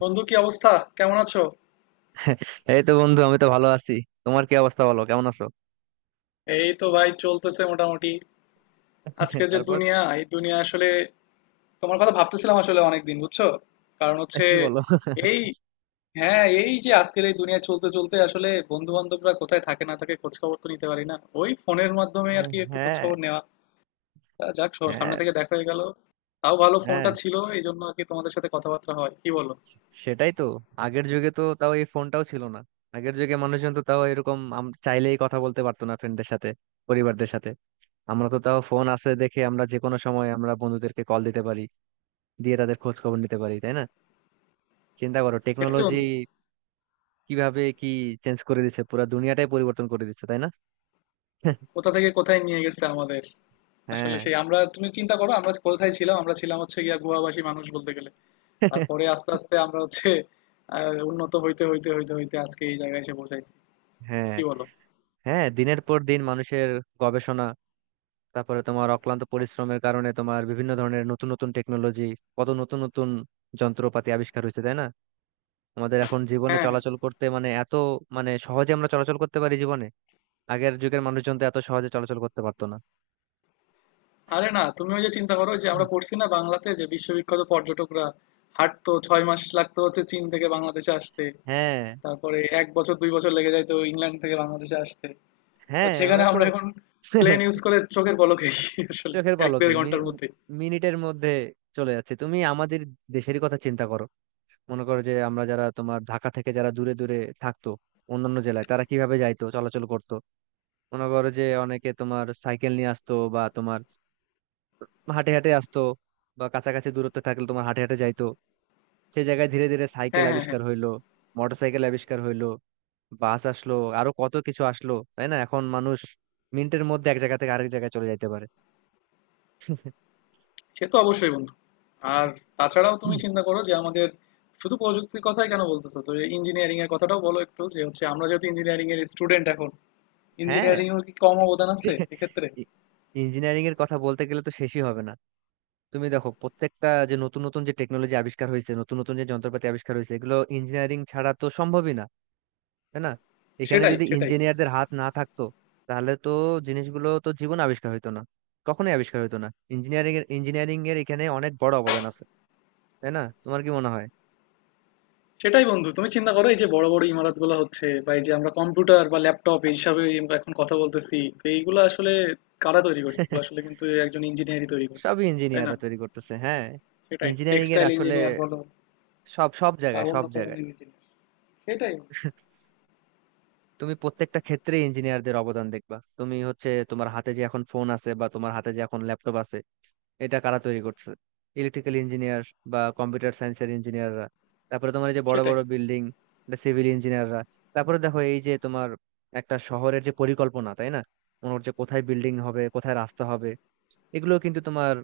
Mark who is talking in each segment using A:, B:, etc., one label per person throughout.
A: বন্ধু, কি অবস্থা? কেমন আছো?
B: এই তো বন্ধু, আমি তো ভালো আছি। তোমার কি অবস্থা, বলো কেমন আছো?
A: এই তো ভাই, চলতেছে মোটামুটি। আজকে যে
B: তারপর?
A: দুনিয়া, এই দুনিয়া আসলে তোমার কথা ভাবতেছিলাম আসলে অনেকদিন, বুঝছো? কারণ হচ্ছে
B: কি বলো?
A: এই, হ্যাঁ এই যে আজকের এই দুনিয়া চলতে চলতে আসলে বন্ধু বান্ধবরা কোথায় থাকে না থাকে খোঁজ খবর তো নিতে পারি না, ওই ফোনের মাধ্যমে আর কি একটু খোঁজ
B: হ্যাঁ,
A: খবর নেওয়া। তা যাক, সব সামনে
B: হ্যাঁ,
A: থেকে দেখা হয়ে গেল। তাও ভালো
B: হ্যাঁ,
A: ফোনটা ছিল, এই জন্য আর কি তোমাদের সাথে কথাবার্তা হয়, কি বলো?
B: সেটাই তো। আগের যুগে তো তাও এই ফোনটাও ছিল না। আগের যুগে মানুষজন তো তাও এরকম চাইলেই কথা বলতে পারতো না ফ্রেন্ডদের সাথে, পরিবারদের সাথে। আমরা তো তাও ফোন আছে দেখে আমরা যে কোনো সময় আমরা বন্ধুদেরকে কল দিতে পারি, দিয়ে তাদের খোঁজ খবর নিতে পারি, তাই না? চিন্তা করো
A: সেটাই
B: টেকনোলজি
A: বন্ধু।
B: কিভাবে কি চেঞ্জ করে দিচ্ছে, পুরো দুনিয়াটাই পরিবর্তন করে দিচ্ছে, তাই না?
A: কোথা থেকে কোথায় নিয়ে গেছে আমাদের! আসলে
B: হ্যাঁ।
A: সেই আমরা, তুমি চিন্তা করো আমরা কোথায় ছিলাম, আমরা ছিলাম হচ্ছে গিয়া গুহাবাসী মানুষ বলতে গেলে। তারপরে আস্তে আস্তে আমরা হচ্ছে উন্নত হইতে হইতে হইতে হইতে আজকে এই জায়গায় এসে পৌঁছাইছি।
B: হ্যাঁ,
A: কি বলো?
B: হ্যাঁ, দিনের পর দিন মানুষের গবেষণা, তারপরে তোমার অক্লান্ত পরিশ্রমের কারণে তোমার বিভিন্ন ধরনের নতুন নতুন টেকনোলজি, কত নতুন নতুন যন্ত্রপাতি আবিষ্কার হয়েছে, তাই না? আমাদের এখন জীবনে
A: হ্যাঁ হ্যাঁ।
B: চলাচল করতে মানে এত মানে সহজে আমরা চলাচল করতে পারি জীবনে। আগের যুগের মানুষজন তো এত সহজে চলাচল করতে পারতো না।
A: আরে না, তুমি ওই যে চিন্তা করো যে
B: হুম।
A: আমরা পড়ছি না বাংলাতে যে বিশ্ববিখ্যাত পর্যটকরা হাঁটতো, 6 মাস লাগতো হচ্ছে চীন থেকে বাংলাদেশে আসতে।
B: হ্যাঁ,
A: তারপরে 1 বছর 2 বছর লেগে যাইতো ইংল্যান্ড থেকে বাংলাদেশে আসতে। তো
B: হ্যাঁ,
A: সেখানে
B: ওরা তো।
A: আমরা এখন প্লেন ইউজ করে চোখের পলকেই আসলে
B: চোখের
A: এক
B: পলকে
A: দেড় ঘন্টার মধ্যে।
B: মিনিটের মধ্যে চলে যাচ্ছে। তুমি আমাদের দেশেরই কথা চিন্তা করো। মনে করো যে আমরা যারা তোমার ঢাকা থেকে যারা দূরে দূরে থাকতো অন্যান্য জেলায়, তারা কিভাবে যাইতো, চলাচল করতো? মনে করো যে অনেকে তোমার সাইকেল নিয়ে আসতো বা তোমার হাঁটে হাঁটে আসতো, বা কাছাকাছি দূরত্বে থাকলে তোমার হাঁটে হাঁটে যাইতো। সেই জায়গায় ধীরে ধীরে সাইকেল
A: হ্যাঁ হ্যাঁ হ্যাঁ।
B: আবিষ্কার হইলো, মোটর সাইকেল আবিষ্কার হইলো, বাস আসলো, আরো কত কিছু আসলো, তাই না? এখন মানুষ মিনিটের মধ্যে এক জায়গা থেকে আরেক জায়গায় চলে যাইতে পারে।
A: সে তো অবশ্যই বন্ধু। আর তাছাড়াও তুমি
B: হুম।
A: চিন্তা করো যে আমাদের শুধু প্রযুক্তির কথাই কেন বলতেছো তো, ইঞ্জিনিয়ারিং এর কথাটাও বলো একটু। যে হচ্ছে আমরা যেহেতু ইঞ্জিনিয়ারিং এর স্টুডেন্ট, এখন
B: হ্যাঁ।
A: ইঞ্জিনিয়ারিং এর কি কম অবদান আছে এক্ষেত্রে?
B: ইঞ্জিনিয়ারিং এর কথা বলতে গেলে তো শেষই হবে না। তুমি দেখো প্রত্যেকটা যে নতুন নতুন যে টেকনোলজি আবিষ্কার হয়েছে, নতুন নতুন যে যন্ত্রপাতি আবিষ্কার হয়েছে, এগুলো ইঞ্জিনিয়ারিং ছাড়া তো সম্ভবই না, তাই না? এখানে
A: সেটাই,
B: যদি
A: সেটাই।
B: ইঞ্জিনিয়ারদের হাত না থাকতো, তাহলে তো জিনিসগুলো তো জীবন আবিষ্কার হইতো না, কখনোই আবিষ্কার হইতো না। ইঞ্জিনিয়ারিং এর এখানে অনেক বড় অবদান আছে, তাই না? তোমার কি মনে হয়?
A: সেটাই বন্ধু, তুমি চিন্তা করো এই যে বড় বড় ইমারত গুলো হচ্ছে, বা এই যে আমরা কম্পিউটার বা ল্যাপটপ এই হিসাবে এখন কথা বলতেছি, তো এইগুলো আসলে কারা তৈরি করছে? এগুলো আসলে কিন্তু একজন ইঞ্জিনিয়ারই তৈরি করছে,
B: সবই
A: তাই না?
B: ইঞ্জিনিয়াররা তৈরি করতেছে, হ্যাঁ।
A: সেটাই,
B: ইঞ্জিনিয়ারিং এর
A: টেক্সটাইল
B: আসলে
A: ইঞ্জিনিয়ার বলো
B: সব সব
A: বা
B: জায়গায়
A: অন্য
B: সব
A: কোনো
B: জায়গায়,
A: ইঞ্জিনিয়ার। সেটাই,
B: তুমি প্রত্যেকটা ক্ষেত্রে ইঞ্জিনিয়ারদের অবদান দেখবা। তুমি হচ্ছে তোমার হাতে যে এখন ফোন আছে বা তোমার হাতে যে এখন ল্যাপটপ আছে, এটা কারা তৈরি করছে? ইলেকট্রিক্যাল ইঞ্জিনিয়ার বা কম্পিউটার সায়েন্সের ইঞ্জিনিয়াররা। তারপরে তোমার এই যে বড়
A: সেটাই।
B: বড় বিল্ডিং, এটা সিভিল ইঞ্জিনিয়াররা। তারপরে দেখো এই যে তোমার একটা শহরের যে পরিকল্পনা, তাই না? মনে হচ্ছে কোথায় বিল্ডিং হবে, কোথায় রাস্তা হবে, এগুলো কিন্তু তোমার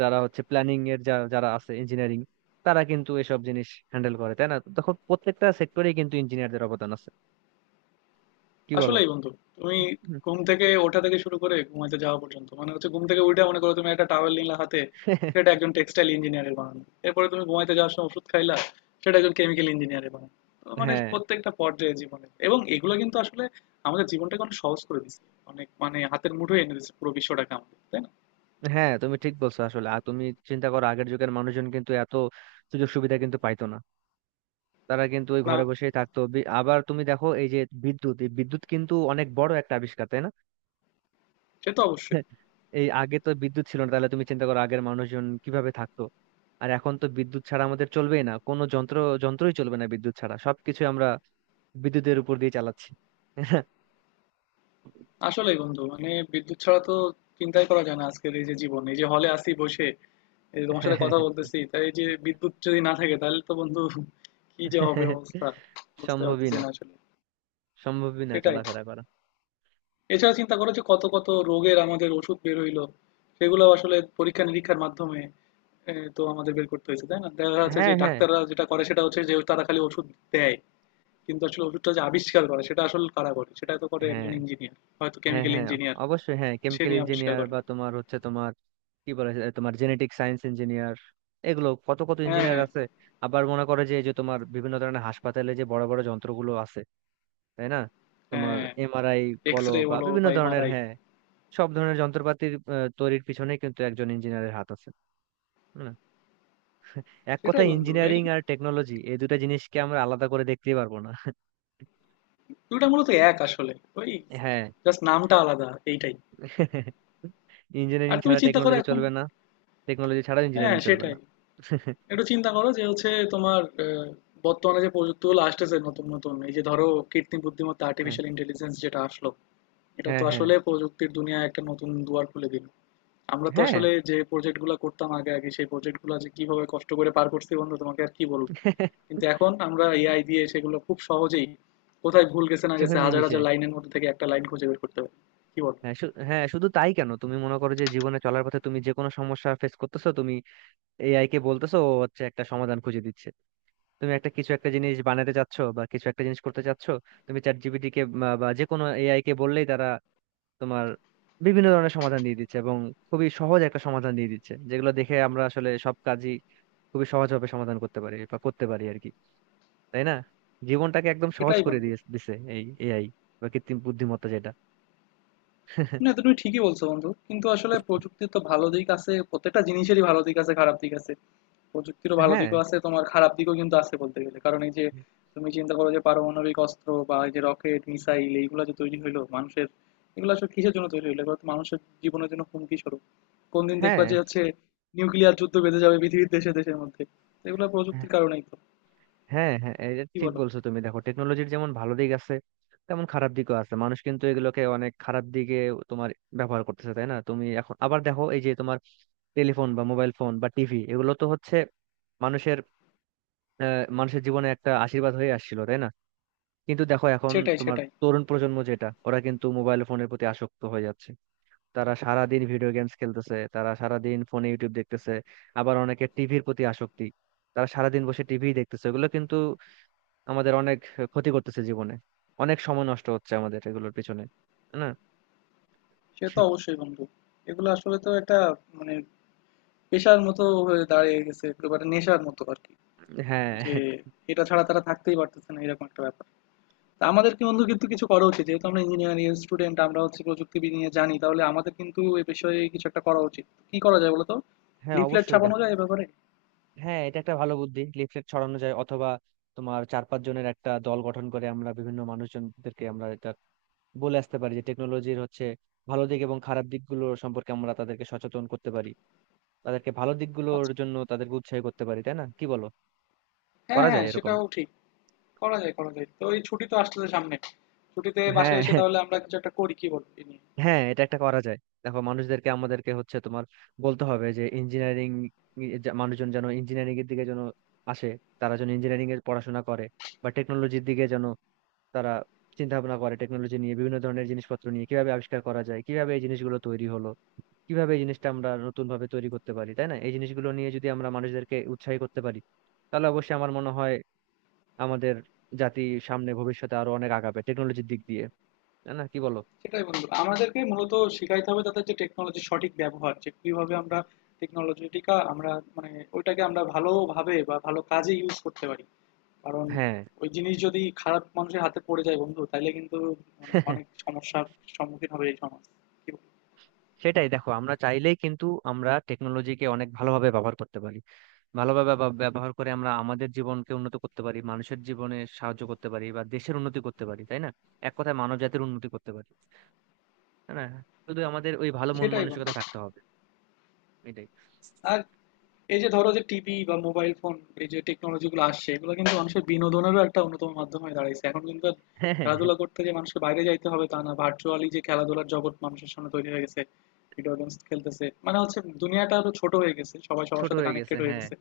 B: যারা হচ্ছে প্ল্যানিং এর যারা আছে ইঞ্জিনিয়ারিং, তারা কিন্তু এসব জিনিস হ্যান্ডেল করে, তাই না? তখন প্রত্যেকটা সেক্টরেই কিন্তু ইঞ্জিনিয়ারদের অবদান আছে, কি বলো?
A: আসলেই বন্ধু, তুমি ঘুম থেকে ওঠা থেকে শুরু করে ঘুমাইতে যাওয়া পর্যন্ত, মানে হচ্ছে ঘুম থেকে উঠে মনে করো তুমি একটা টাওয়েল নিলা হাতে, সেটা একজন টেক্সটাইল ইঞ্জিনিয়ারের বানানো। এরপরে তুমি ঘুমাইতে যাওয়ার সময় ওষুধ খাইলা, সেটা একজন কেমিক্যাল ইঞ্জিনিয়ারের বানানো। তো মানে
B: হ্যাঁ,
A: প্রত্যেকটা পর্যায়ে জীবনে, এবং এগুলো কিন্তু আসলে আমাদের জীবনটাকে অনেক সহজ করে দিচ্ছে। অনেক মানে হাতের মুঠোয় এনে দিচ্ছে পুরো বিশ্বটাকে আমাদের, তাই না?
B: হ্যাঁ, তুমি ঠিক বলছো আসলে। আর তুমি চিন্তা করো আগের যুগের মানুষজন কিন্তু এত সুযোগ সুবিধা কিন্তু পাইতো না। তারা কিন্তু ওই ঘরে
A: না,
B: বসেই থাকতো। আবার তুমি দেখো এই যে বিদ্যুৎ, এই বিদ্যুৎ কিন্তু অনেক বড় একটা আবিষ্কার, তাই না?
A: সে তো অবশ্যই।
B: এই আগে তো বিদ্যুৎ ছিল না, তাহলে তুমি চিন্তা করো আগের মানুষজন কিভাবে থাকতো? আর এখন তো বিদ্যুৎ ছাড়া আমাদের চলবেই না। কোনো যন্ত্র, যন্ত্রই চলবে না বিদ্যুৎ ছাড়া। সবকিছু আমরা বিদ্যুতের উপর দিয়ে চালাচ্ছি।
A: আসলে বন্ধু, মানে বিদ্যুৎ ছাড়া তো চিন্তাই করা যায় না। আজকের এই যে জীবন, এই যে হলে আসি বসে এই যে তোমার সাথে কথা বলতেছি, তাই এই যে বিদ্যুৎ যদি না থাকে তাহলে তো বন্ধু কি যে হবে অবস্থা বুঝতে
B: সম্ভবই
A: পারতেছি
B: না,
A: না আসলে।
B: সম্ভবই না
A: সেটাই।
B: চলাফেরা করা।
A: এছাড়া চিন্তা করো যে কত কত রোগের আমাদের ওষুধ বের হইলো, সেগুলো আসলে পরীক্ষা নিরীক্ষার মাধ্যমে তো আমাদের বের করতে হয়েছে, তাই না? দেখা যাচ্ছে
B: হ্যাঁ,
A: যে
B: হ্যাঁ,
A: ডাক্তাররা যেটা করে সেটা হচ্ছে যে তারা খালি ওষুধ দেয়। কিন্তু আসলে ওষুধটা যে আবিষ্কার করে সেটা আসলে কারা করে? সেটা তো করে
B: হ্যাঁ,
A: একজন ইঞ্জিনিয়ার, হয়তো
B: হ্যাঁ,
A: কেমিক্যাল
B: হ্যাঁ,
A: ইঞ্জিনিয়ার
B: অবশ্যই হ্যাঁ।
A: সে
B: কেমিক্যাল
A: নিয়ে আবিষ্কার
B: ইঞ্জিনিয়ার
A: করে।
B: বা তোমার হচ্ছে তোমার কি বলে, তোমার জেনেটিক সায়েন্স ইঞ্জিনিয়ার, এগুলো কত কত
A: হ্যাঁ,
B: ইঞ্জিনিয়ার
A: হ্যাঁ,
B: আছে। আবার মনে করে যে এই যে তোমার বিভিন্ন ধরনের হাসপাতালে যে বড় বড় যন্ত্রগুলো আছে, তাই না? তোমার
A: হ্যাঁ।
B: এমআরআই বলো
A: এক্স-রে
B: বা
A: বলো
B: বিভিন্ন
A: বা
B: ধরনের,
A: এমআরআই।
B: হ্যাঁ, সব ধরনের যন্ত্রপাতির তৈরির পিছনে কিন্তু একজন ইঞ্জিনিয়ারের হাত আছে। হুম। এক কথা,
A: সেটাই বন্ধু, এই
B: ইঞ্জিনিয়ারিং আর টেকনোলজি এই দুটো জিনিসকে আমরা আলাদা করে দেখতেই পারবো না।
A: দুটো মূলত এক আসলে, ওই
B: হ্যাঁ।
A: জাস্ট নামটা আলাদা এইটাই।
B: ইঞ্জিনিয়ারিং
A: আর তুমি
B: ছাড়া
A: চিন্তা করো
B: টেকনোলজি
A: এখন।
B: চলবে না, টেকনোলজি ছাড়া
A: হ্যাঁ
B: ইঞ্জিনিয়ারিং চলবে না।
A: সেটাই। একটু চিন্তা করো যে হচ্ছে তোমার বর্তমানে যে প্রযুক্তিগুলো আসতেছে নতুন নতুন, এই যে ধরো কৃত্রিম বুদ্ধিমত্তা,
B: হ্যাঁ,
A: আর্টিফিশিয়াল ইন্টেলিজেন্স যেটা আসলো, এটা
B: হ্যাঁ,
A: তো
B: হ্যাঁ,
A: আসলে প্রযুক্তির দুনিয়ায় একটা নতুন দুয়ার খুলে দিল। আমরা তো
B: হ্যাঁ,
A: আসলে যে প্রজেক্ট গুলা করতাম আগে আগে, সেই প্রজেক্ট গুলা যে কিভাবে কষ্ট করে পার করছি বন্ধু, তোমাকে আর কি বলবো। কিন্তু এখন আমরা এআই দিয়ে সেগুলো খুব সহজেই, কোথায় ভুল গেছে না গেছে
B: চোখের
A: হাজার
B: নিমিষে।
A: হাজার লাইনের মধ্যে থেকে একটা লাইন খুঁজে বের করতে পারি। কি বলো?
B: হ্যাঁ হ্যাঁ, শুধু তাই কেন, তুমি মনে করো যে জীবনে চলার পথে তুমি যে কোনো সমস্যা ফেস করতেছো, তুমি এআই কে বলতেছো, ও হচ্ছে একটা সমাধান খুঁজে দিচ্ছে। তুমি একটা কিছু একটা জিনিস বানাতে চাচ্ছ বা কিছু একটা জিনিস করতে চাচ্ছ, তুমি চ্যাট জিপিটি কে বা বা যে কোনো এআই কে বললেই তারা তোমার বিভিন্ন ধরনের সমাধান দিয়ে দিচ্ছে, এবং খুবই সহজ একটা সমাধান দিয়ে দিচ্ছে যেগুলো দেখে আমরা আসলে সব কাজই খুবই সহজভাবে সমাধান করতে পারি বা করতে পারি আর কি, তাই না? জীবনটাকে একদম সহজ
A: সেটাই
B: করে
A: বন্ধু।
B: দিয়ে দিছে এই এআই বা কৃত্রিম বুদ্ধিমত্তা যেটা।
A: না তো, তুমি ঠিকই বলছো বন্ধু। কিন্তু আসলে প্রযুক্তির তো ভালো দিক আছে, প্রত্যেকটা জিনিসেরই ভালো দিক আছে খারাপ দিক আছে। প্রযুক্তিরও ভালো
B: হ্যাঁ,
A: দিকও আছে, তোমার খারাপ দিকও কিন্তু আছে বলতে গেলে। কারণ এই যে তুমি চিন্তা করো, যে পারমাণবিক অস্ত্র, বা এই যে রকেট মিসাইল, এইগুলো যে তৈরি হইলো মানুষের, এগুলো আসলে কিসের জন্য তৈরি হইলো? এগুলো তো মানুষের জীবনের জন্য হুমকি স্বরূপ। কোন দিন দেখবা
B: হ্যাঁ,
A: যে হচ্ছে নিউক্লিয়ার যুদ্ধ বেঁধে যাবে পৃথিবীর দেশে দেশের মধ্যে। এগুলো প্রযুক্তির কারণেই তো।
B: হ্যাঁ, হ্যাঁ, এটা
A: কি
B: ঠিক
A: বলো?
B: বলছো। তুমি দেখো টেকনোলজির যেমন ভালো দিক আছে, তেমন খারাপ দিকও আছে। মানুষ কিন্তু এগুলোকে অনেক খারাপ দিকে তোমার ব্যবহার করতেছে, তাই না? তুমি এখন আবার দেখো এই যে তোমার টেলিফোন বা মোবাইল ফোন বা টিভি, এগুলো তো হচ্ছে মানুষের, মানুষের জীবনে একটা আশীর্বাদ হয়ে আসছিল, তাই না? কিন্তু দেখো এখন
A: সেটাই,
B: তোমার
A: সেটাই।
B: তরুণ প্রজন্ম যেটা, ওরা কিন্তু মোবাইল ফোনের প্রতি আসক্ত হয়ে যাচ্ছে। তারা সারাদিন ভিডিও গেমস খেলতেছে, তারা সারাদিন ফোনে ইউটিউব দেখতেছে। আবার অনেকে টিভির প্রতি আসক্তি, তারা সারাদিন বসে টিভি দেখতেছে। এগুলো কিন্তু আমাদের অনেক ক্ষতি করতেছে জীবনে। অনেক সময় নষ্ট হচ্ছে আমাদের এগুলোর পিছনে, তাই না?
A: সে তো অবশ্যই বন্ধু। এগুলো আসলে তো একটা মানে পেশার মতো হয়ে দাঁড়িয়ে গেছে, এগুলো একটা নেশার মতো আর কি।
B: হ্যাঁ,
A: যে এটা ছাড়া তারা থাকতেই পারতেছে না, এরকম একটা ব্যাপার। তা আমাদের কিন্তু কিন্তু কিছু করা উচিত, যেহেতু আমরা ইঞ্জিনিয়ারিং স্টুডেন্ট, আমরা হচ্ছে প্রযুক্তিবিদ নিয়ে জানি, তাহলে আমাদের কিন্তু এই বিষয়ে কিছু একটা করা উচিত। কি করা যায় বলতো?
B: হ্যাঁ,
A: লিফলেট
B: অবশ্যই। দেখ,
A: ছাপানো যায় এ ব্যাপারে।
B: হ্যাঁ, এটা একটা ভালো বুদ্ধি, লিফলেট ছড়ানো যায়, অথবা তোমার চার পাঁচ জনের একটা দল গঠন করে আমরা বিভিন্ন মানুষজনদেরকে আমরা এটা বলে আসতে পারি যে টেকনোলজির হচ্ছে ভালো দিক এবং খারাপ দিকগুলো সম্পর্কে আমরা তাদেরকে সচেতন করতে পারি, তাদেরকে ভালো দিকগুলোর
A: আচ্ছা,
B: জন্য তাদেরকে উৎসাহী করতে পারি, তাই না, কি বলো?
A: হ্যাঁ
B: করা যায়
A: হ্যাঁ
B: এরকম।
A: সেটাও ঠিক। করা যায়, করা যায়। তো এই ছুটি তো আসতেছে সামনে, ছুটিতে বাসায়
B: হ্যাঁ।
A: এসে তাহলে আমরা কিছু একটা করি, কি বলবো এ নিয়ে?
B: হ্যাঁ, হ্যাঁ, এটা একটা করা যায়। দেখো মানুষদেরকে আমাদেরকে হচ্ছে তোমার বলতে হবে যে ইঞ্জিনিয়ারিং, মানুষজন যেন ইঞ্জিনিয়ারিং এর দিকে যেন আসে, তারা যেন ইঞ্জিনিয়ারিং এর পড়াশোনা করে বা টেকনোলজির দিকে যেন তারা চিন্তা ভাবনা করে টেকনোলজি নিয়ে, বিভিন্ন ধরনের জিনিসপত্র নিয়ে কিভাবে আবিষ্কার করা যায়, কিভাবে এই জিনিসগুলো তৈরি হলো, কিভাবে এই জিনিসটা আমরা নতুন ভাবে তৈরি করতে পারি, তাই না? এই জিনিসগুলো নিয়ে যদি আমরা মানুষদেরকে উৎসাহী করতে পারি, তাহলে অবশ্যই আমার মনে হয় আমাদের জাতি সামনে ভবিষ্যতে আরো অনেক আগাবে টেকনোলজির দিক দিয়ে, তাই না, কি বলো?
A: সেটাই বন্ধু। আমাদেরকে মূলত শিখাইতে হবে তাদের যে টেকনোলজির সঠিক ব্যবহার, যে কিভাবে আমরা টেকনোলজিটিকা আমরা মানে ওইটাকে আমরা ভালোভাবে বা ভালো কাজে ইউজ করতে পারি। কারণ
B: হ্যাঁ।
A: ওই জিনিস যদি খারাপ মানুষের হাতে পড়ে যায় বন্ধু, তাহলে কিন্তু মানে অনেক সমস্যার সম্মুখীন হবে এই সমাজ। কি বলো?
B: সেটাই, দেখো আমরা চাইলেই কিন্তু আমরা টেকনোলজিকে অনেক ভালোভাবে ব্যবহার করতে পারি। ভালোভাবে ব্যবহার করে আমরা আমাদের জীবনকে উন্নত করতে পারি, মানুষের জীবনে সাহায্য করতে পারি বা দেশের উন্নতি করতে পারি, তাই না? এক কথায় মানব জাতির উন্নতি করতে পারি, তাই না? শুধু আমাদের ওই ভালো মন
A: সেটাই বন্ধু।
B: মানসিকতা থাকতে হবে। এটাই।
A: আর এই যে ধরো যে টিভি বা মোবাইল ফোন, এই যে টেকনোলজি গুলো আসছে এগুলো কিন্তু মানুষের বিনোদনেরও একটা অন্যতম মাধ্যম হয়ে দাঁড়িয়েছে এখন কিন্তু। আর
B: হ্যাঁ, হ্যাঁ, হ্যাঁ,
A: খেলাধুলা করতে যে মানুষকে বাইরে যাইতে হবে তা না, ভার্চুয়ালি যে খেলাধুলার জগৎ মানুষের সামনে তৈরি হয়ে গেছে, ভিডিও গেমস খেলতেছে, মানে হচ্ছে দুনিয়াটা আরো ছোট হয়ে গেছে, সবাই সবার
B: ছোট
A: সাথে
B: হয়ে গেছে,
A: কানেক্টেড হয়ে
B: হ্যাঁ।
A: গেছে।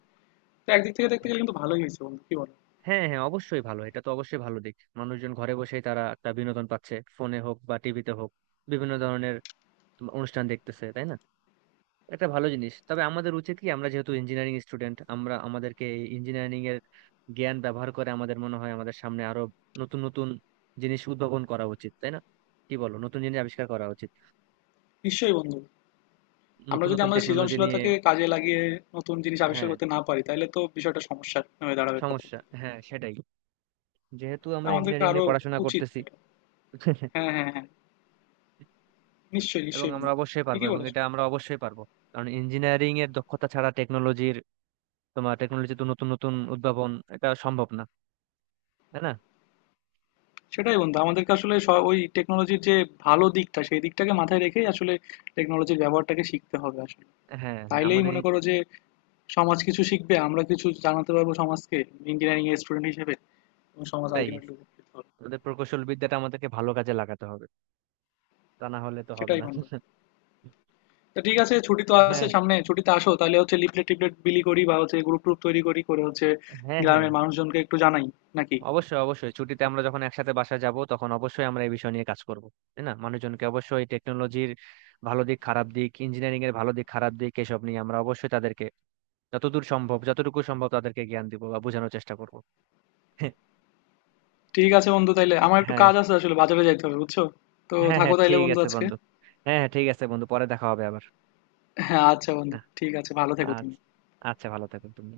A: তো একদিক থেকে দেখতে গেলে কিন্তু ভালোই হয়েছে বন্ধু, কি বলো?
B: হ্যাঁ, হ্যাঁ, অবশ্যই ভালো, এটা তো অবশ্যই ভালো দিক। মানুষজন ঘরে বসেই তারা একটা বিনোদন পাচ্ছে, ফোনে হোক বা টিভিতে হোক, বিভিন্ন ধরনের তোমার অনুষ্ঠান দেখতেছে, তাই না? একটা ভালো জিনিস। তবে আমাদের উচিত কি, আমরা যেহেতু ইঞ্জিনিয়ারিং স্টুডেন্ট, আমরা আমাদেরকে এই ইঞ্জিনিয়ারিং এর জ্ঞান ব্যবহার করে আমাদের মনে হয় আমাদের সামনে আরো নতুন নতুন জিনিস উদ্ভাবন করা উচিত, তাই না কি বলো, নতুন জিনিস আবিষ্কার করা উচিত,
A: নিশ্চয়ই বন্ধু। আমরা
B: নতুন
A: যদি
B: নতুন
A: আমাদের
B: টেকনোলজি নিয়ে।
A: সৃজনশীলতাকে কাজে লাগিয়ে নতুন জিনিস আবিষ্কার
B: হ্যাঁ,
A: করতে না পারি, তাহলে তো বিষয়টা সমস্যা হয়ে দাঁড়াবে
B: সমস্যা,
A: পরবর্তীতে।
B: হ্যাঁ সেটাই, যেহেতু আমরা
A: আমাদেরকে
B: ইঞ্জিনিয়ারিং
A: আরো
B: নিয়ে পড়াশোনা
A: উচিত
B: করতেছি।
A: এটা। হ্যাঁ হ্যাঁ হ্যাঁ। নিশ্চয়ই
B: এবং
A: নিশ্চয়ই
B: আমরা
A: বন্ধু।
B: অবশ্যই পারবো,
A: ঠিকই
B: এবং
A: বলেছো।
B: এটা আমরা অবশ্যই পারবো। কারণ ইঞ্জিনিয়ারিং এর দক্ষতা ছাড়া টেকনোলজির, তোমার টেকনোলজি তো নতুন নতুন উদ্ভাবন, এটা সম্ভব না, তাই না?
A: সেটাই বন্ধু, আমাদেরকে আসলে ওই টেকনোলজির যে ভালো দিকটা, সেই দিকটাকে মাথায় রেখেই আসলে টেকনোলজির ব্যবহারটাকে শিখতে হবে আসলে।
B: হ্যাঁ, হ্যাঁ,
A: তাইলেই
B: আমাদের
A: মনে করো যে সমাজ কিছু শিখবে, আমরা কিছু জানাতে পারবো সমাজকে ইঞ্জিনিয়ারিং এর স্টুডেন্ট হিসেবে, এবং সমাজ
B: তাই
A: আলটিমেটলি উপকৃত হবে।
B: আমাদের প্রকৌশল বিদ্যাটা আমাদেরকে ভালো কাজে লাগাতে হবে, তা না হলে তো হবে
A: সেটাই
B: না।
A: বন্ধু। তো ঠিক আছে, ছুটি তো আছে
B: হ্যাঁ,
A: সামনে, ছুটিতে আসো তাহলে হচ্ছে লিফলেট টিফলেট বিলি করি, বা হচ্ছে গ্রুপ ট্রুপ তৈরি করি করে হচ্ছে
B: হ্যাঁ, হ্যাঁ,
A: গ্রামের মানুষজনকে একটু জানাই, নাকি?
B: অবশ্যই, অবশ্যই ছুটিতে আমরা যখন একসাথে বাসায় যাব তখন অবশ্যই আমরা এই বিষয় নিয়ে কাজ করব, তাই না? মানুষজনকে অবশ্যই টেকনোলজির ভালো দিক খারাপ দিক, ইঞ্জিনিয়ারিং এর ভালো দিক খারাপ দিক, এসব নিয়ে আমরা অবশ্যই তাদেরকে যতদূর সম্ভব, যতটুকু সম্ভব তাদেরকে জ্ঞান দিব বা বোঝানোর চেষ্টা করব।
A: ঠিক আছে বন্ধু, তাইলে আমার একটু
B: হ্যাঁ,
A: কাজ আছে আসলে, বাজারে যাইতে হবে, বুঝছো? তো
B: হ্যাঁ,
A: থাকো
B: হ্যাঁ,
A: তাইলে
B: ঠিক
A: বন্ধু
B: আছে
A: আজকে।
B: বন্ধু। হ্যাঁ, হ্যাঁ, ঠিক আছে বন্ধু, পরে দেখা হবে আবার।
A: হ্যাঁ আচ্ছা বন্ধু,
B: হ্যাঁ,
A: ঠিক আছে, ভালো থেকো তুমি।
B: আচ্ছা। আচ্ছা, ভালো থাকো তুমি।